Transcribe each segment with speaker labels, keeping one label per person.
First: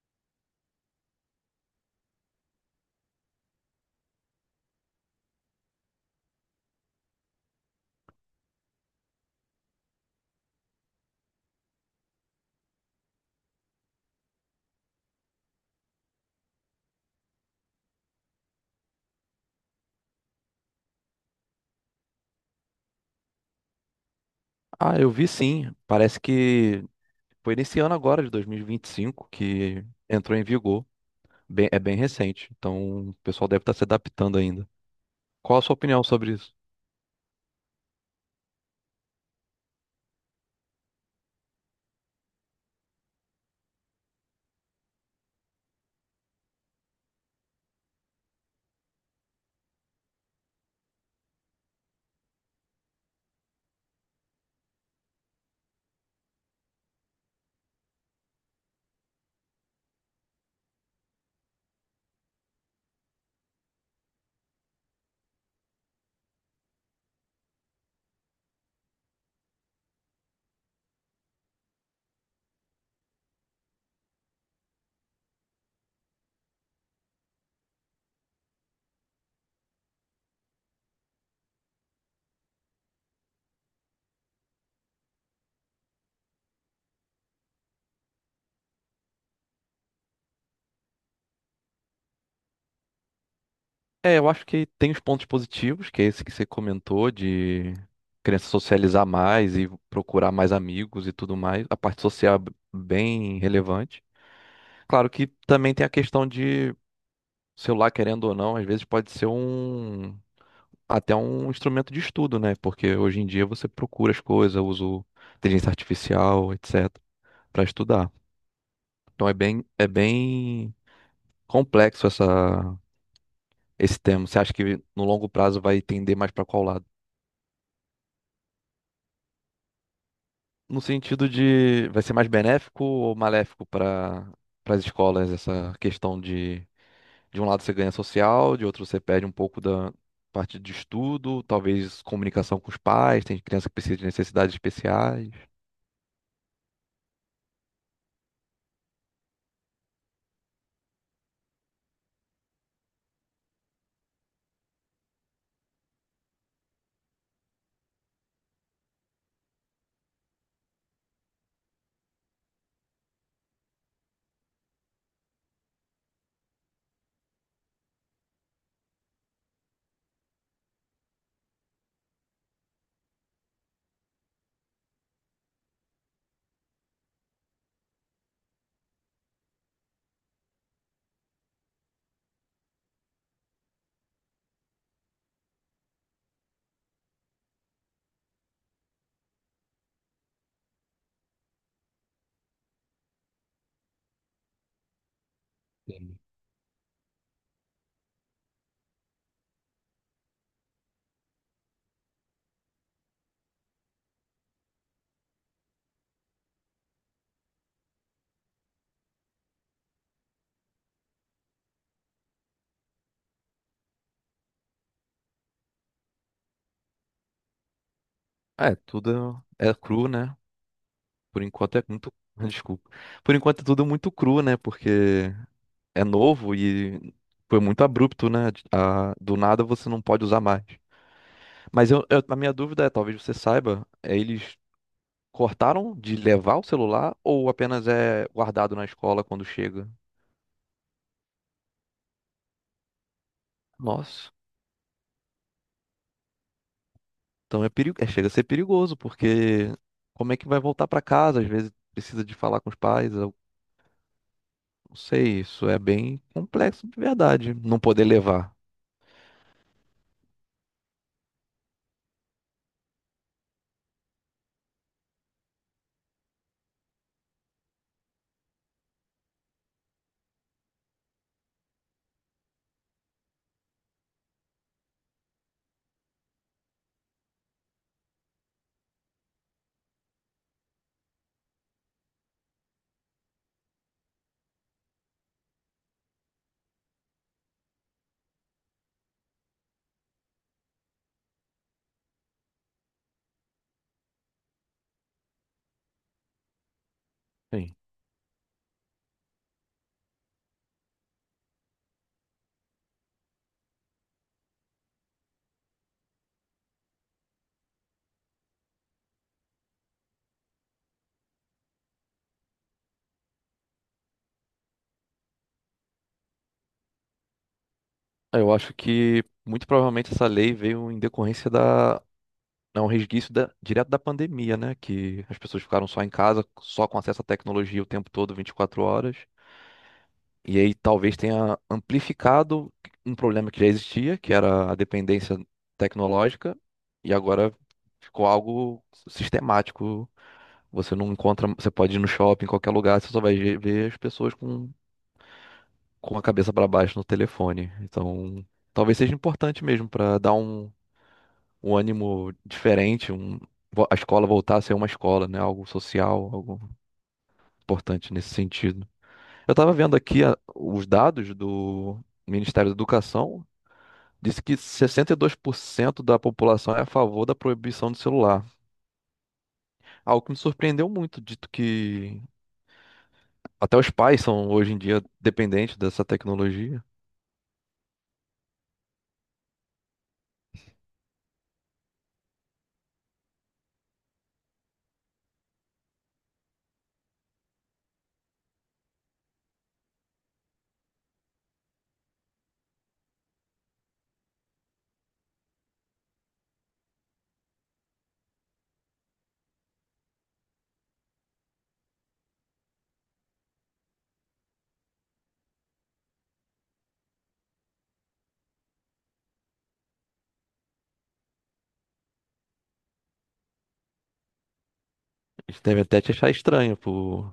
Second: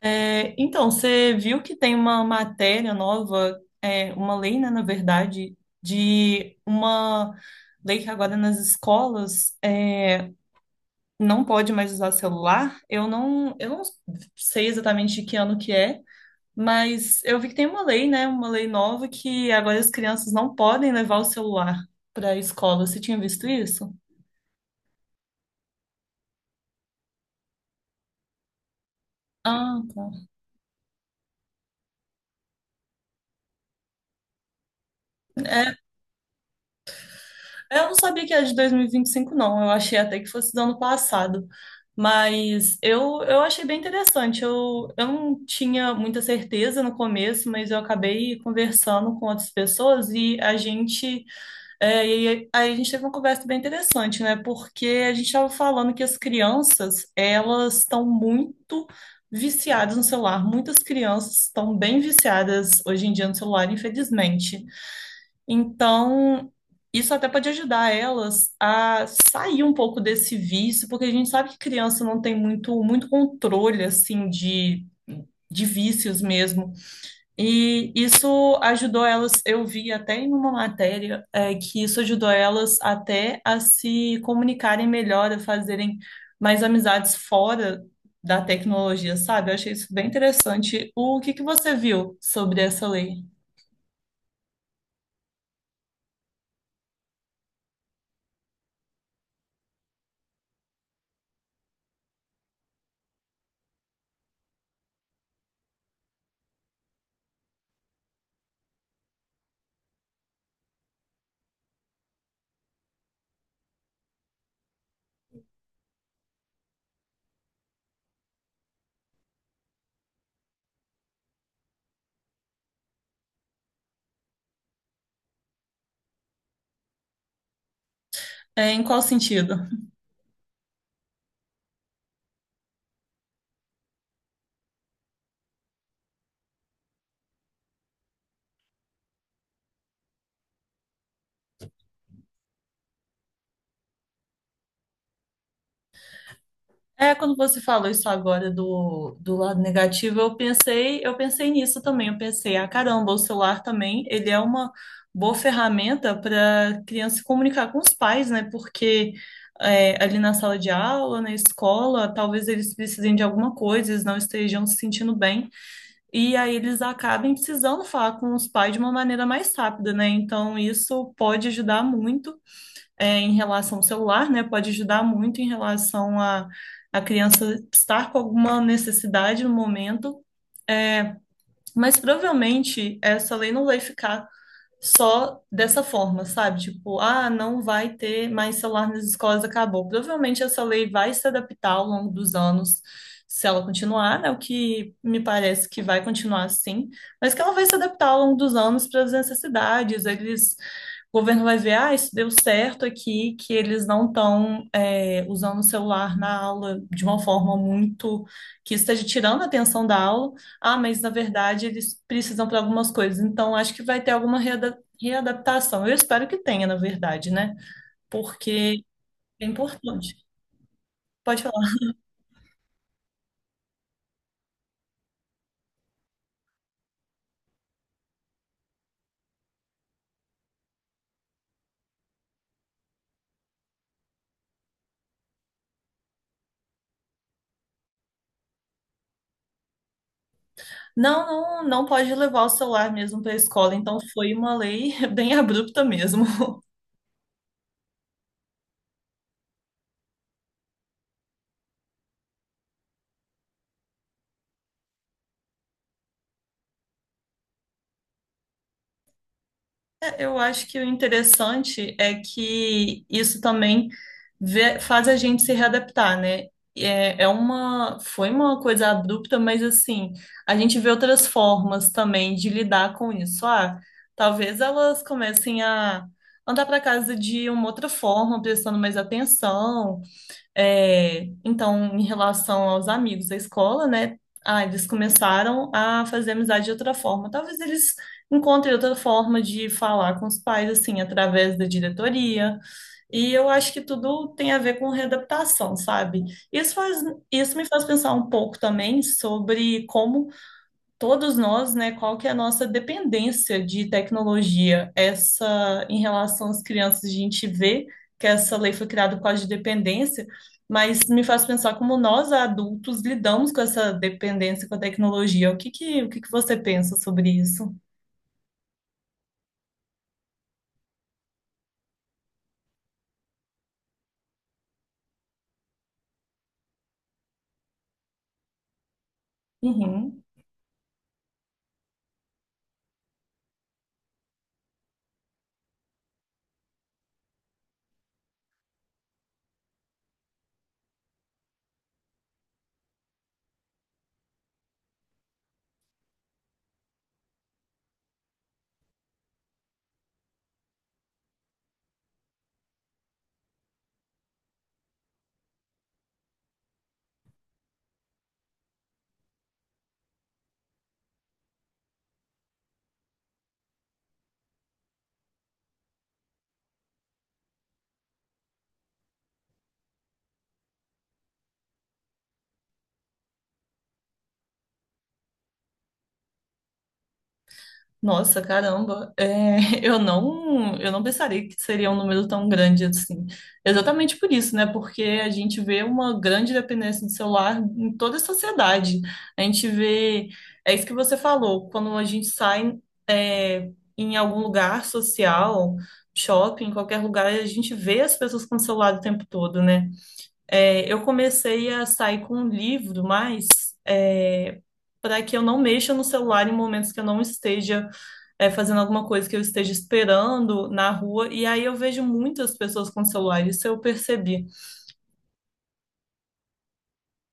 Speaker 1: Então, você viu que tem uma matéria nova, uma lei, né, na verdade, de uma lei que agora nas escolas não pode mais usar celular. Eu não sei exatamente que ano que é, mas eu vi que tem uma lei, né, uma lei nova que agora as crianças não podem levar o celular para a escola. Você tinha visto isso?
Speaker 2: Ah, eu vi sim. Parece que foi nesse ano agora, de 2025,
Speaker 1: Ah,
Speaker 2: que
Speaker 1: tá.
Speaker 2: entrou em vigor. É bem recente, então o pessoal deve estar se adaptando ainda. Qual a sua
Speaker 1: É,
Speaker 2: opinião sobre isso?
Speaker 1: eu não sabia que era de 2025, não. Eu achei até que fosse do ano passado. Mas eu achei bem interessante. Eu não tinha muita certeza no começo, mas eu acabei conversando com outras pessoas e a gente. E aí a gente teve uma conversa bem interessante, né? Porque a gente estava falando que as crianças, elas estão muito viciadas no celular. Muitas crianças estão bem viciadas hoje em dia no celular, infelizmente. Então, isso até pode ajudar elas a sair um pouco desse vício, porque a gente sabe que criança não tem muito, muito controle, assim, de vícios mesmo. E isso ajudou elas, eu vi até em uma matéria, que isso ajudou elas até a se comunicarem melhor, a fazerem mais amizades fora da tecnologia, sabe? Eu achei isso bem interessante. O que que você viu sobre essa lei?
Speaker 2: É, eu acho que tem os pontos positivos, que é esse que você comentou, de criança socializar mais e procurar mais amigos e tudo mais. A parte social é bem relevante. Claro que também tem a questão de celular, querendo ou não, às vezes pode ser até um instrumento de estudo, né? Porque hoje em dia você procura as coisas, usa o inteligência artificial, etc, para estudar. Então é bem complexo esse tema. Você acha que no longo prazo vai tender mais para qual lado?
Speaker 1: Em qual sentido?
Speaker 2: No sentido de vai ser mais benéfico ou maléfico para as escolas essa questão de um lado você ganha social, de outro você perde um pouco da parte de estudo, talvez comunicação com os pais, tem criança que precisa de necessidades especiais.
Speaker 1: Quando você falou isso agora do lado negativo, eu pensei nisso também. Eu pensei, ah, caramba, o celular também, ele é uma boa ferramenta para criança se comunicar com os pais, né? Porque ali na sala de aula, na escola, talvez eles precisem de alguma coisa, eles não estejam se sentindo bem. E aí eles acabem precisando falar com os pais de uma maneira mais rápida, né? Então isso pode ajudar muito em relação ao celular, né? Pode ajudar muito em relação a criança estar com alguma necessidade no momento. Mas provavelmente essa lei não vai ficar só dessa forma, sabe? Tipo, ah, não vai ter mais celular nas escolas, acabou. Provavelmente essa lei vai se adaptar ao longo dos anos, se ela continuar, né? O que me parece que vai continuar assim, mas que ela vai se adaptar ao longo dos anos para as necessidades. O governo vai ver, ah, isso deu certo aqui, que eles não estão usando o celular na aula de uma forma muito que esteja tirando a atenção da aula. Ah, mas na verdade eles precisam para algumas coisas, então acho que vai ter alguma readaptação. Eu espero que tenha, na verdade, né?
Speaker 2: É,
Speaker 1: Porque
Speaker 2: tudo
Speaker 1: é
Speaker 2: é cru,
Speaker 1: importante.
Speaker 2: né? Por
Speaker 1: Pode falar.
Speaker 2: enquanto é muito. Desculpa. Por enquanto é tudo muito cru, né? Porque é novo e foi muito abrupto, né? Do nada você não pode usar mais. Mas a minha dúvida é, talvez você saiba, é, eles cortaram de levar o celular ou apenas é guardado na escola quando chega?
Speaker 1: Não, não, não pode levar o celular mesmo para a escola, então
Speaker 2: Nossa.
Speaker 1: foi uma lei bem abrupta mesmo.
Speaker 2: Então chega a ser perigoso, porque como é que vai voltar para casa? Às vezes precisa de falar com os pais, eu não sei, isso é bem complexo de verdade, não poder levar.
Speaker 1: Eu acho que o interessante é que isso também faz a gente se readaptar, né? Foi uma coisa abrupta, mas assim, a gente vê outras formas também de lidar com isso. Ah, talvez elas comecem a andar para casa de uma outra forma, prestando mais atenção, então, em relação aos amigos da escola, né? Ah, eles começaram a fazer amizade de outra forma. Talvez eles encontrem outra forma de falar com os pais, assim, através da diretoria. E eu acho que tudo tem a ver com readaptação, sabe? Isso faz, isso me
Speaker 2: Sim.
Speaker 1: faz pensar um pouco também sobre como todos nós, né, qual que é a nossa dependência de tecnologia. Essa, em relação às crianças, a gente vê que essa lei foi criada por causa de dependência, mas me faz pensar como nós, adultos, lidamos com essa dependência com a tecnologia. O que que você pensa sobre isso?
Speaker 2: Ah, eu acho que muito provavelmente essa lei veio em decorrência da. É um resquício direto da pandemia, né? Que as pessoas ficaram só em casa, só com acesso à tecnologia o tempo todo, 24 horas.
Speaker 1: Uhum.
Speaker 2: E aí talvez tenha amplificado um problema que já existia, que era a dependência tecnológica, e agora ficou algo sistemático. Você não encontra, você pode ir no shopping, em qualquer lugar, você só vai ver as pessoas com a cabeça para baixo no telefone. Então, talvez seja importante mesmo para dar um ânimo diferente, a escola voltar a ser uma escola, né? Algo social, algo importante nesse sentido. Eu estava vendo aqui os dados do Ministério da Educação. Disse que 62% da população é a favor da proibição do celular. Algo que me surpreendeu muito, dito que até os pais são hoje em dia dependentes dessa tecnologia.
Speaker 1: Nossa, caramba, eu não pensaria que seria um número tão grande assim. Exatamente por isso, né? Porque a gente vê uma grande dependência do celular em toda a sociedade. A gente vê, é isso que você falou, quando a gente sai, é, em algum lugar social, shopping, qualquer lugar, a gente vê as pessoas com o celular o tempo todo, né? Eu comecei a sair com um livro, mas é, para que eu não mexa no celular em momentos que eu não esteja fazendo alguma coisa que eu esteja esperando na rua, e aí eu vejo muitas pessoas com celular, isso eu percebi.
Speaker 2: Eles devem até te achar estranho, pô,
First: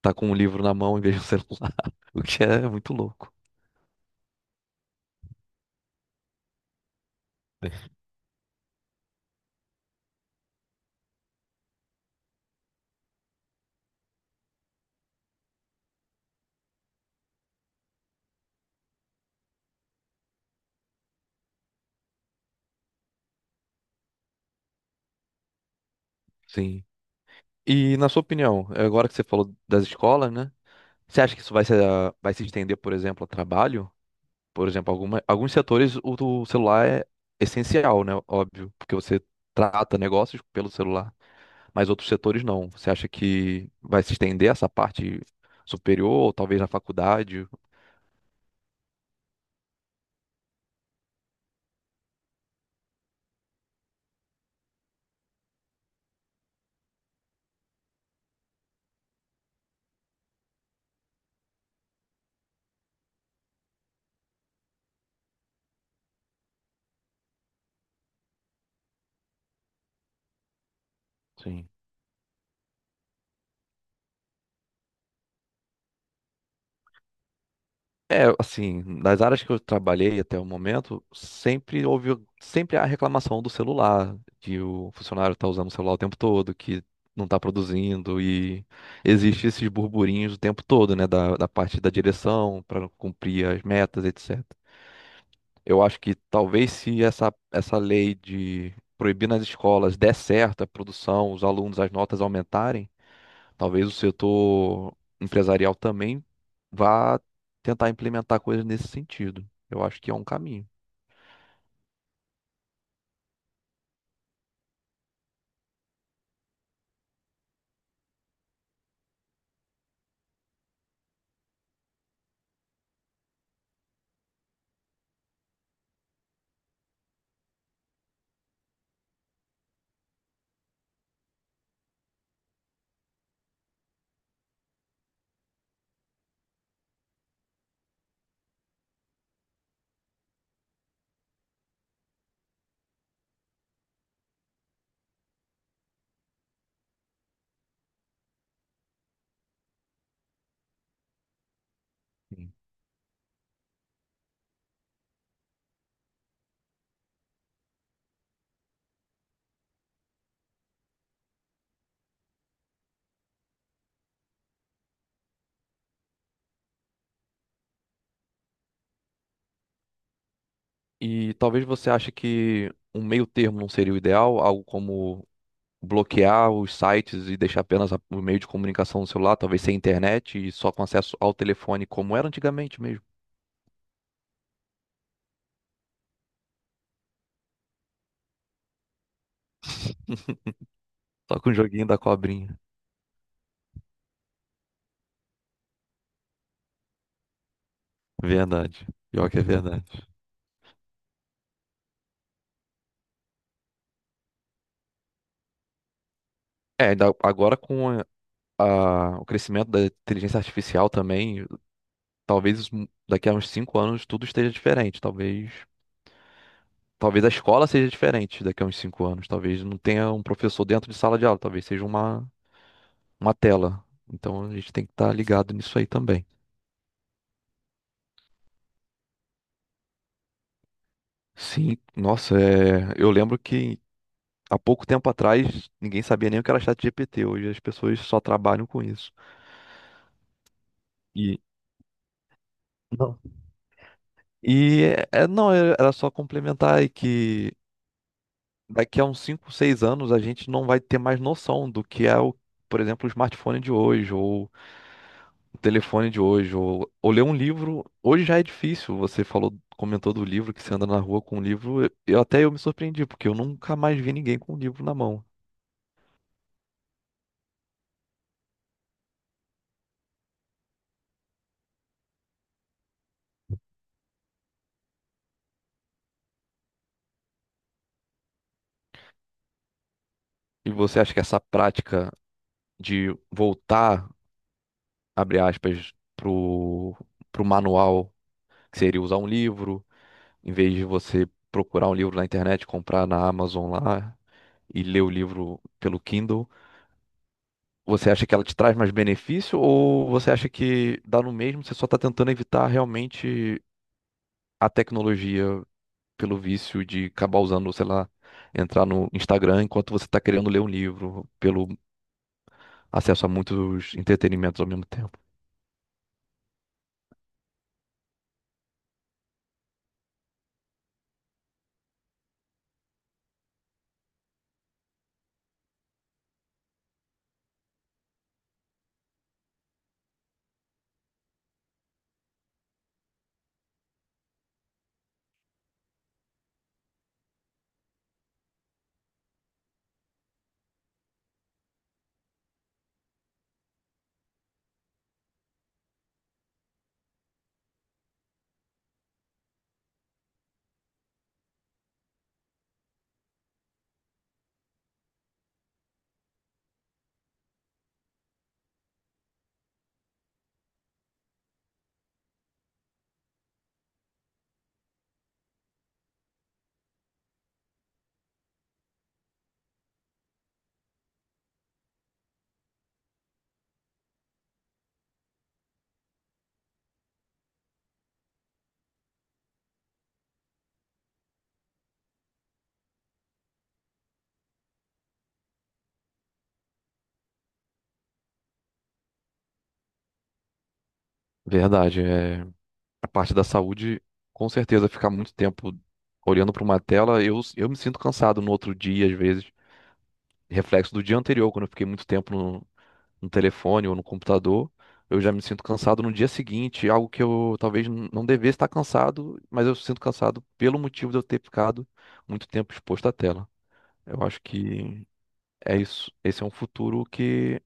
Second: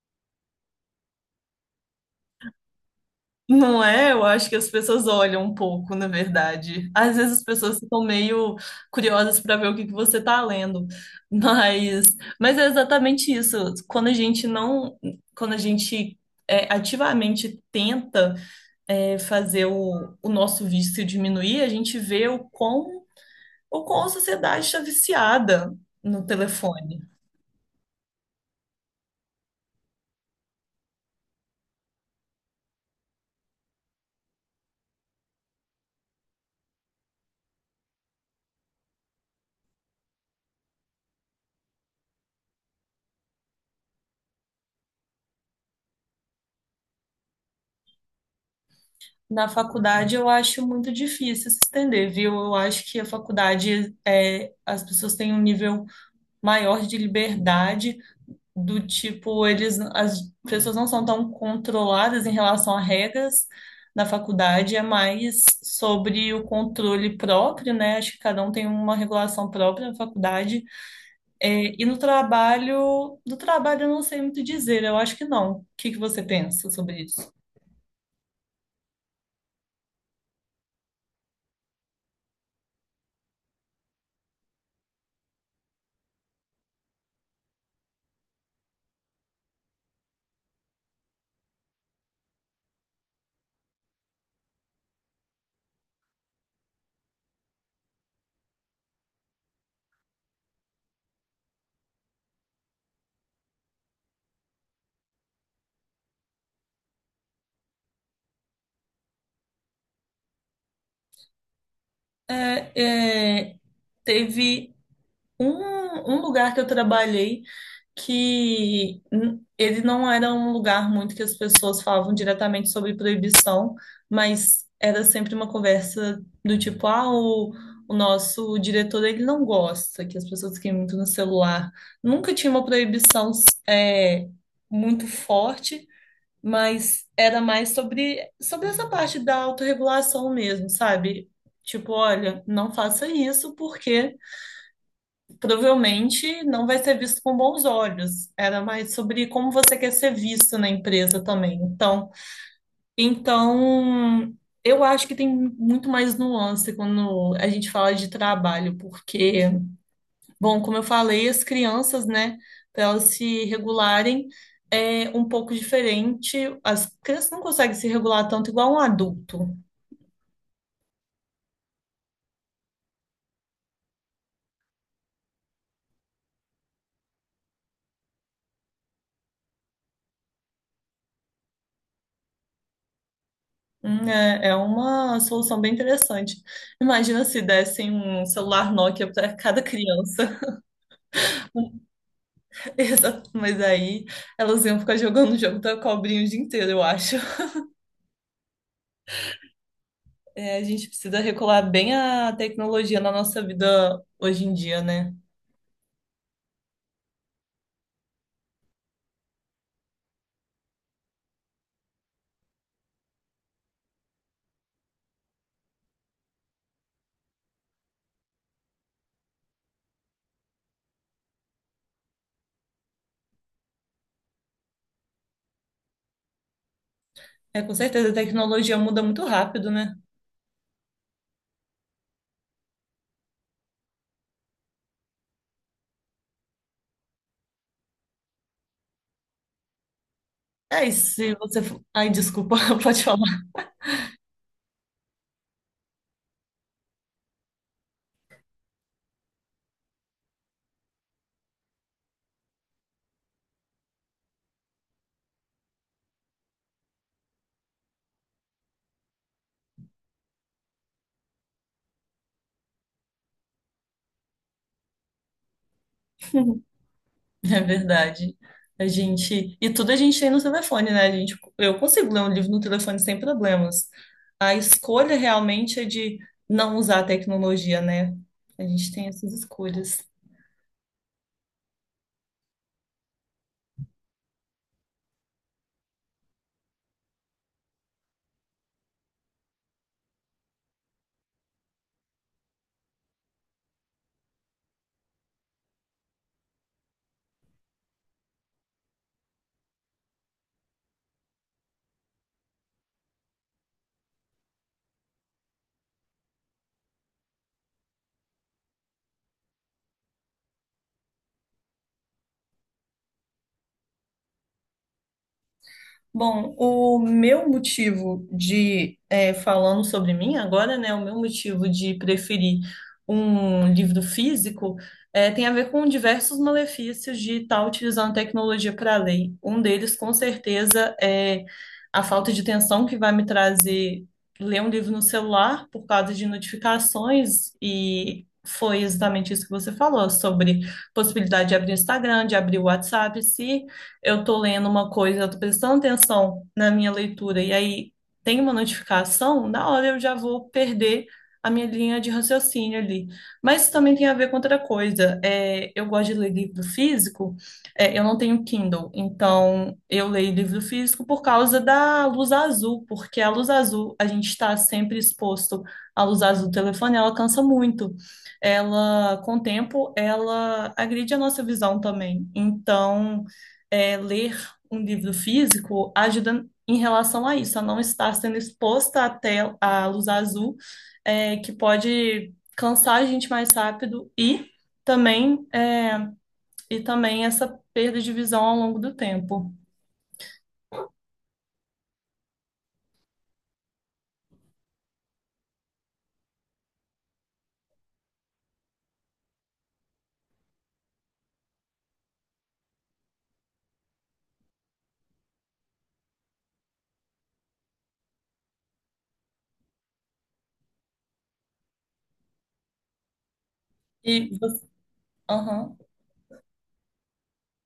Speaker 2: tá com um livro na mão em vez de um celular, o que é muito louco.
Speaker 1: Não é? Eu acho que as pessoas olham um pouco, na verdade. Às vezes as pessoas ficam meio curiosas para ver o que que você está lendo, mas, é exatamente isso. Quando a gente não, quando a gente ativamente tenta fazer o nosso vício diminuir, a gente vê o quão a sociedade está viciada no
Speaker 2: Sim.
Speaker 1: telefone.
Speaker 2: E na sua opinião, é agora que você falou das escolas, né? Você acha que isso vai se estender, por exemplo, ao trabalho? Por exemplo, alguns setores do celular é essencial, né? Óbvio, porque você trata negócios pelo celular, mas outros setores não. Você acha que vai se estender essa parte superior, ou talvez na faculdade?
Speaker 1: Na faculdade eu acho muito difícil se estender, viu? Eu acho que a faculdade as pessoas têm um nível maior de liberdade, do tipo, eles as pessoas não são tão controladas em relação a regras. Na faculdade é mais sobre o controle próprio, né? Acho que cada um tem uma regulação própria na faculdade.
Speaker 2: Sim.
Speaker 1: É, e no trabalho, do trabalho eu não sei muito dizer, eu acho que não. O que que você pensa sobre isso?
Speaker 2: É, assim, nas áreas que eu trabalhei até o momento, sempre houve sempre a reclamação do celular, que o funcionário está usando o celular o tempo todo, que não está produzindo, e existe esses burburinhos o tempo todo, né, da parte da direção, para cumprir as metas, etc. Eu acho que talvez se essa lei de proibir nas escolas der certo a produção, os alunos, as notas aumentarem, talvez o setor empresarial também vá tentar implementar coisas nesse sentido. Eu acho que é um caminho.
Speaker 1: É, é, teve Um, um lugar que eu trabalhei que ele não era um lugar muito que as pessoas falavam diretamente sobre proibição, mas era sempre uma conversa do tipo, ah, o nosso diretor ele não gosta que as pessoas fiquem muito no celular. Nunca tinha uma proibição é, muito forte, mas era mais sobre, essa parte da autorregulação mesmo, sabe? Tipo, olha, não faça isso porque provavelmente não vai ser visto com bons olhos. Era mais sobre como você quer ser visto na empresa também. Então,
Speaker 2: Sim.
Speaker 1: então eu acho que tem muito mais nuance quando a gente fala de trabalho, porque, bom, como eu falei, as crianças, né, para elas se regularem é um pouco diferente. As crianças não conseguem se regular tanto igual um adulto.
Speaker 2: E talvez você ache que um meio termo não seria o ideal, algo como bloquear os sites e deixar apenas o meio de comunicação no celular, talvez sem internet e só com acesso ao telefone, como era antigamente mesmo.
Speaker 1: É uma solução bem interessante. Imagina se dessem um celular Nokia para cada criança.
Speaker 2: Só com o joguinho da cobrinha.
Speaker 1: Exato, mas aí elas iam ficar jogando o jogo da cobrinha o dia inteiro, eu acho.
Speaker 2: Verdade. Pior que é verdade.
Speaker 1: É, a gente precisa regular bem a tecnologia na nossa vida hoje em dia, né?
Speaker 2: É, ainda agora com o crescimento da inteligência artificial também, talvez daqui a uns 5 anos tudo esteja diferente. Talvez a escola seja diferente daqui a uns 5 anos. Talvez não tenha um professor dentro de sala de aula. Talvez seja uma tela. Então a gente tem que estar ligado nisso aí também.
Speaker 1: É, com certeza a tecnologia muda muito rápido, né?
Speaker 2: Sim, nossa, é, eu lembro que há pouco tempo atrás ninguém sabia nem o que era ChatGPT. Hoje as pessoas só trabalham com isso.
Speaker 1: É, e se
Speaker 2: E
Speaker 1: você. For- Ai, desculpa, pode
Speaker 2: não.
Speaker 1: falar.
Speaker 2: E não, era só complementar aí que daqui a uns 5, 6 anos a gente não vai ter mais noção do que é o, por exemplo, o smartphone de hoje, ou o telefone de hoje, ou, ler um livro. Hoje já é difícil. Você comentou do livro que você anda na rua com um livro. Eu até eu me surpreendi, porque eu nunca mais vi ninguém com um livro na mão.
Speaker 1: É verdade. A gente. E tudo a gente tem no telefone, né? Eu consigo ler um livro no telefone sem problemas. A escolha realmente é de não usar a tecnologia, né? A gente tem essas escolhas.
Speaker 2: E você acha que essa prática de voltar, abre aspas, pro manual, que seria usar um livro? Em vez de você procurar um livro na internet, comprar na Amazon lá e ler o livro pelo Kindle, você acha que ela te traz mais benefício ou você acha que dá no mesmo, você só está tentando evitar realmente a tecnologia pelo vício de acabar usando, sei lá, entrar no Instagram enquanto você está querendo ler um livro, pelo acesso a muitos entretenimentos ao mesmo tempo?
Speaker 1: Bom, o meu motivo de, falando sobre mim agora, né, o meu motivo de preferir um livro físico tem a ver com diversos malefícios de estar utilizando tecnologia para ler. Um deles, com certeza, é a falta de atenção que vai me trazer ler um livro no celular por causa de notificações, e foi exatamente isso que você falou sobre possibilidade de abrir o Instagram, de abrir o WhatsApp. Se eu tô lendo uma coisa, eu tô prestando atenção na minha leitura, e aí tem uma notificação, na hora eu já vou perder a minha linha de raciocínio ali. Mas isso também tem a ver com outra coisa. Eu gosto de ler livro físico, eu não tenho Kindle, então eu leio livro físico por causa da luz azul, porque a luz azul, a gente está sempre exposto à luz azul do telefone, ela cansa muito. Ela, com o tempo, ela agride a nossa visão também. Então, ler um livro físico ajuda em relação a isso, a não estar sendo exposta à luz azul, que pode cansar a gente mais rápido e também, essa perda de visão ao longo do tempo.
Speaker 2: Verdade, é a parte da saúde, com certeza ficar muito tempo olhando para uma tela, eu me sinto cansado no outro dia às vezes. Reflexo do dia anterior, quando eu fiquei muito tempo no telefone ou no computador, eu já me sinto cansado no dia seguinte, algo que eu talvez não devesse estar cansado, mas eu sinto cansado pelo motivo de eu ter ficado muito tempo exposto à tela. Eu
Speaker 1: E
Speaker 2: acho
Speaker 1: você,
Speaker 2: que
Speaker 1: Aham.
Speaker 2: é isso. Esse é um futuro que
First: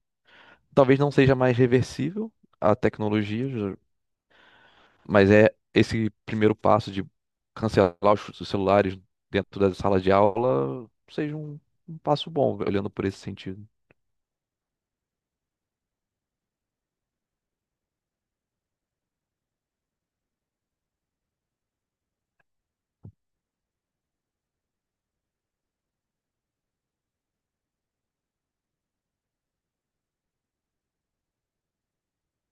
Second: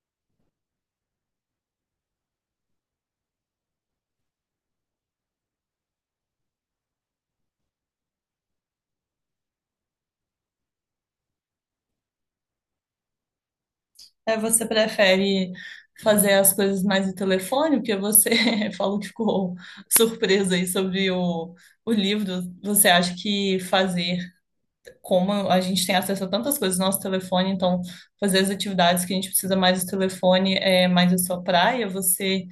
Speaker 2: talvez não seja mais reversível a tecnologia, mas é esse primeiro passo de cancelar os celulares dentro da sala de aula seja um passo bom, olhando por esse sentido.
Speaker 1: Você prefere fazer as coisas mais no telefone, porque você falou que ficou surpresa aí sobre o livro. Você acha que fazer como a gente tem acesso a tantas coisas no nosso telefone, então fazer as atividades que a gente precisa mais do telefone é mais a sua praia, você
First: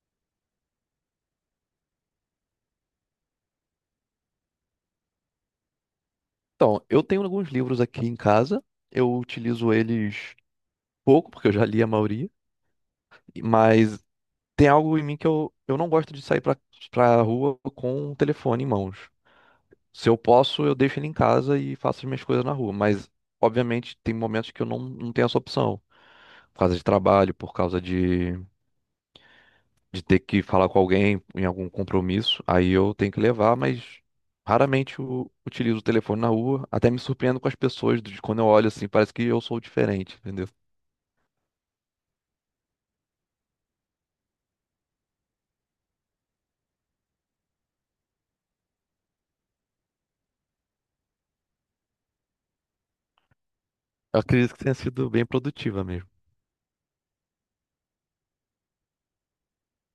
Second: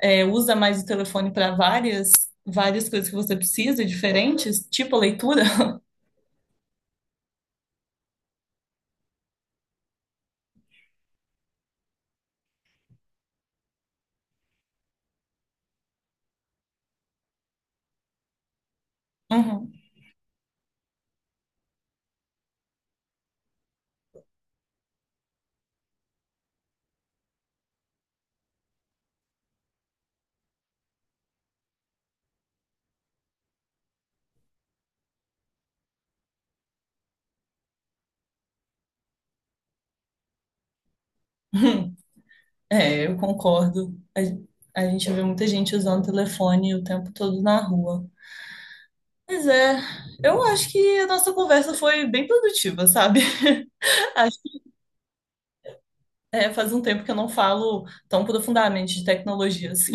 Speaker 1: usa mais o telefone para várias coisas que você precisa, diferentes, tipo a leitura.
Speaker 2: Então, eu tenho alguns livros aqui em casa, eu utilizo eles pouco, porque eu já li a maioria, mas tem algo em mim que eu não gosto de sair pra rua com o telefone em mãos.
Speaker 1: Uhum.
Speaker 2: Se eu posso, eu deixo ele em casa e faço as minhas coisas na rua, mas obviamente tem momentos que eu não tenho essa opção, por causa de trabalho, por causa de ter que falar com alguém em algum compromisso, aí eu tenho que levar, mas raramente eu utilizo o telefone na rua, até me surpreendo com as pessoas, de quando eu olho assim, parece que eu sou diferente, entendeu?
Speaker 1: É, eu concordo. A gente vê muita gente usando telefone o tempo todo na rua. Mas eu acho que a nossa conversa foi bem produtiva, sabe?
Speaker 2: Eu
Speaker 1: Acho-
Speaker 2: acredito que tenha sido bem produtiva mesmo.
Speaker 1: É, faz um tempo que eu não falo tão profundamente de tecnologias.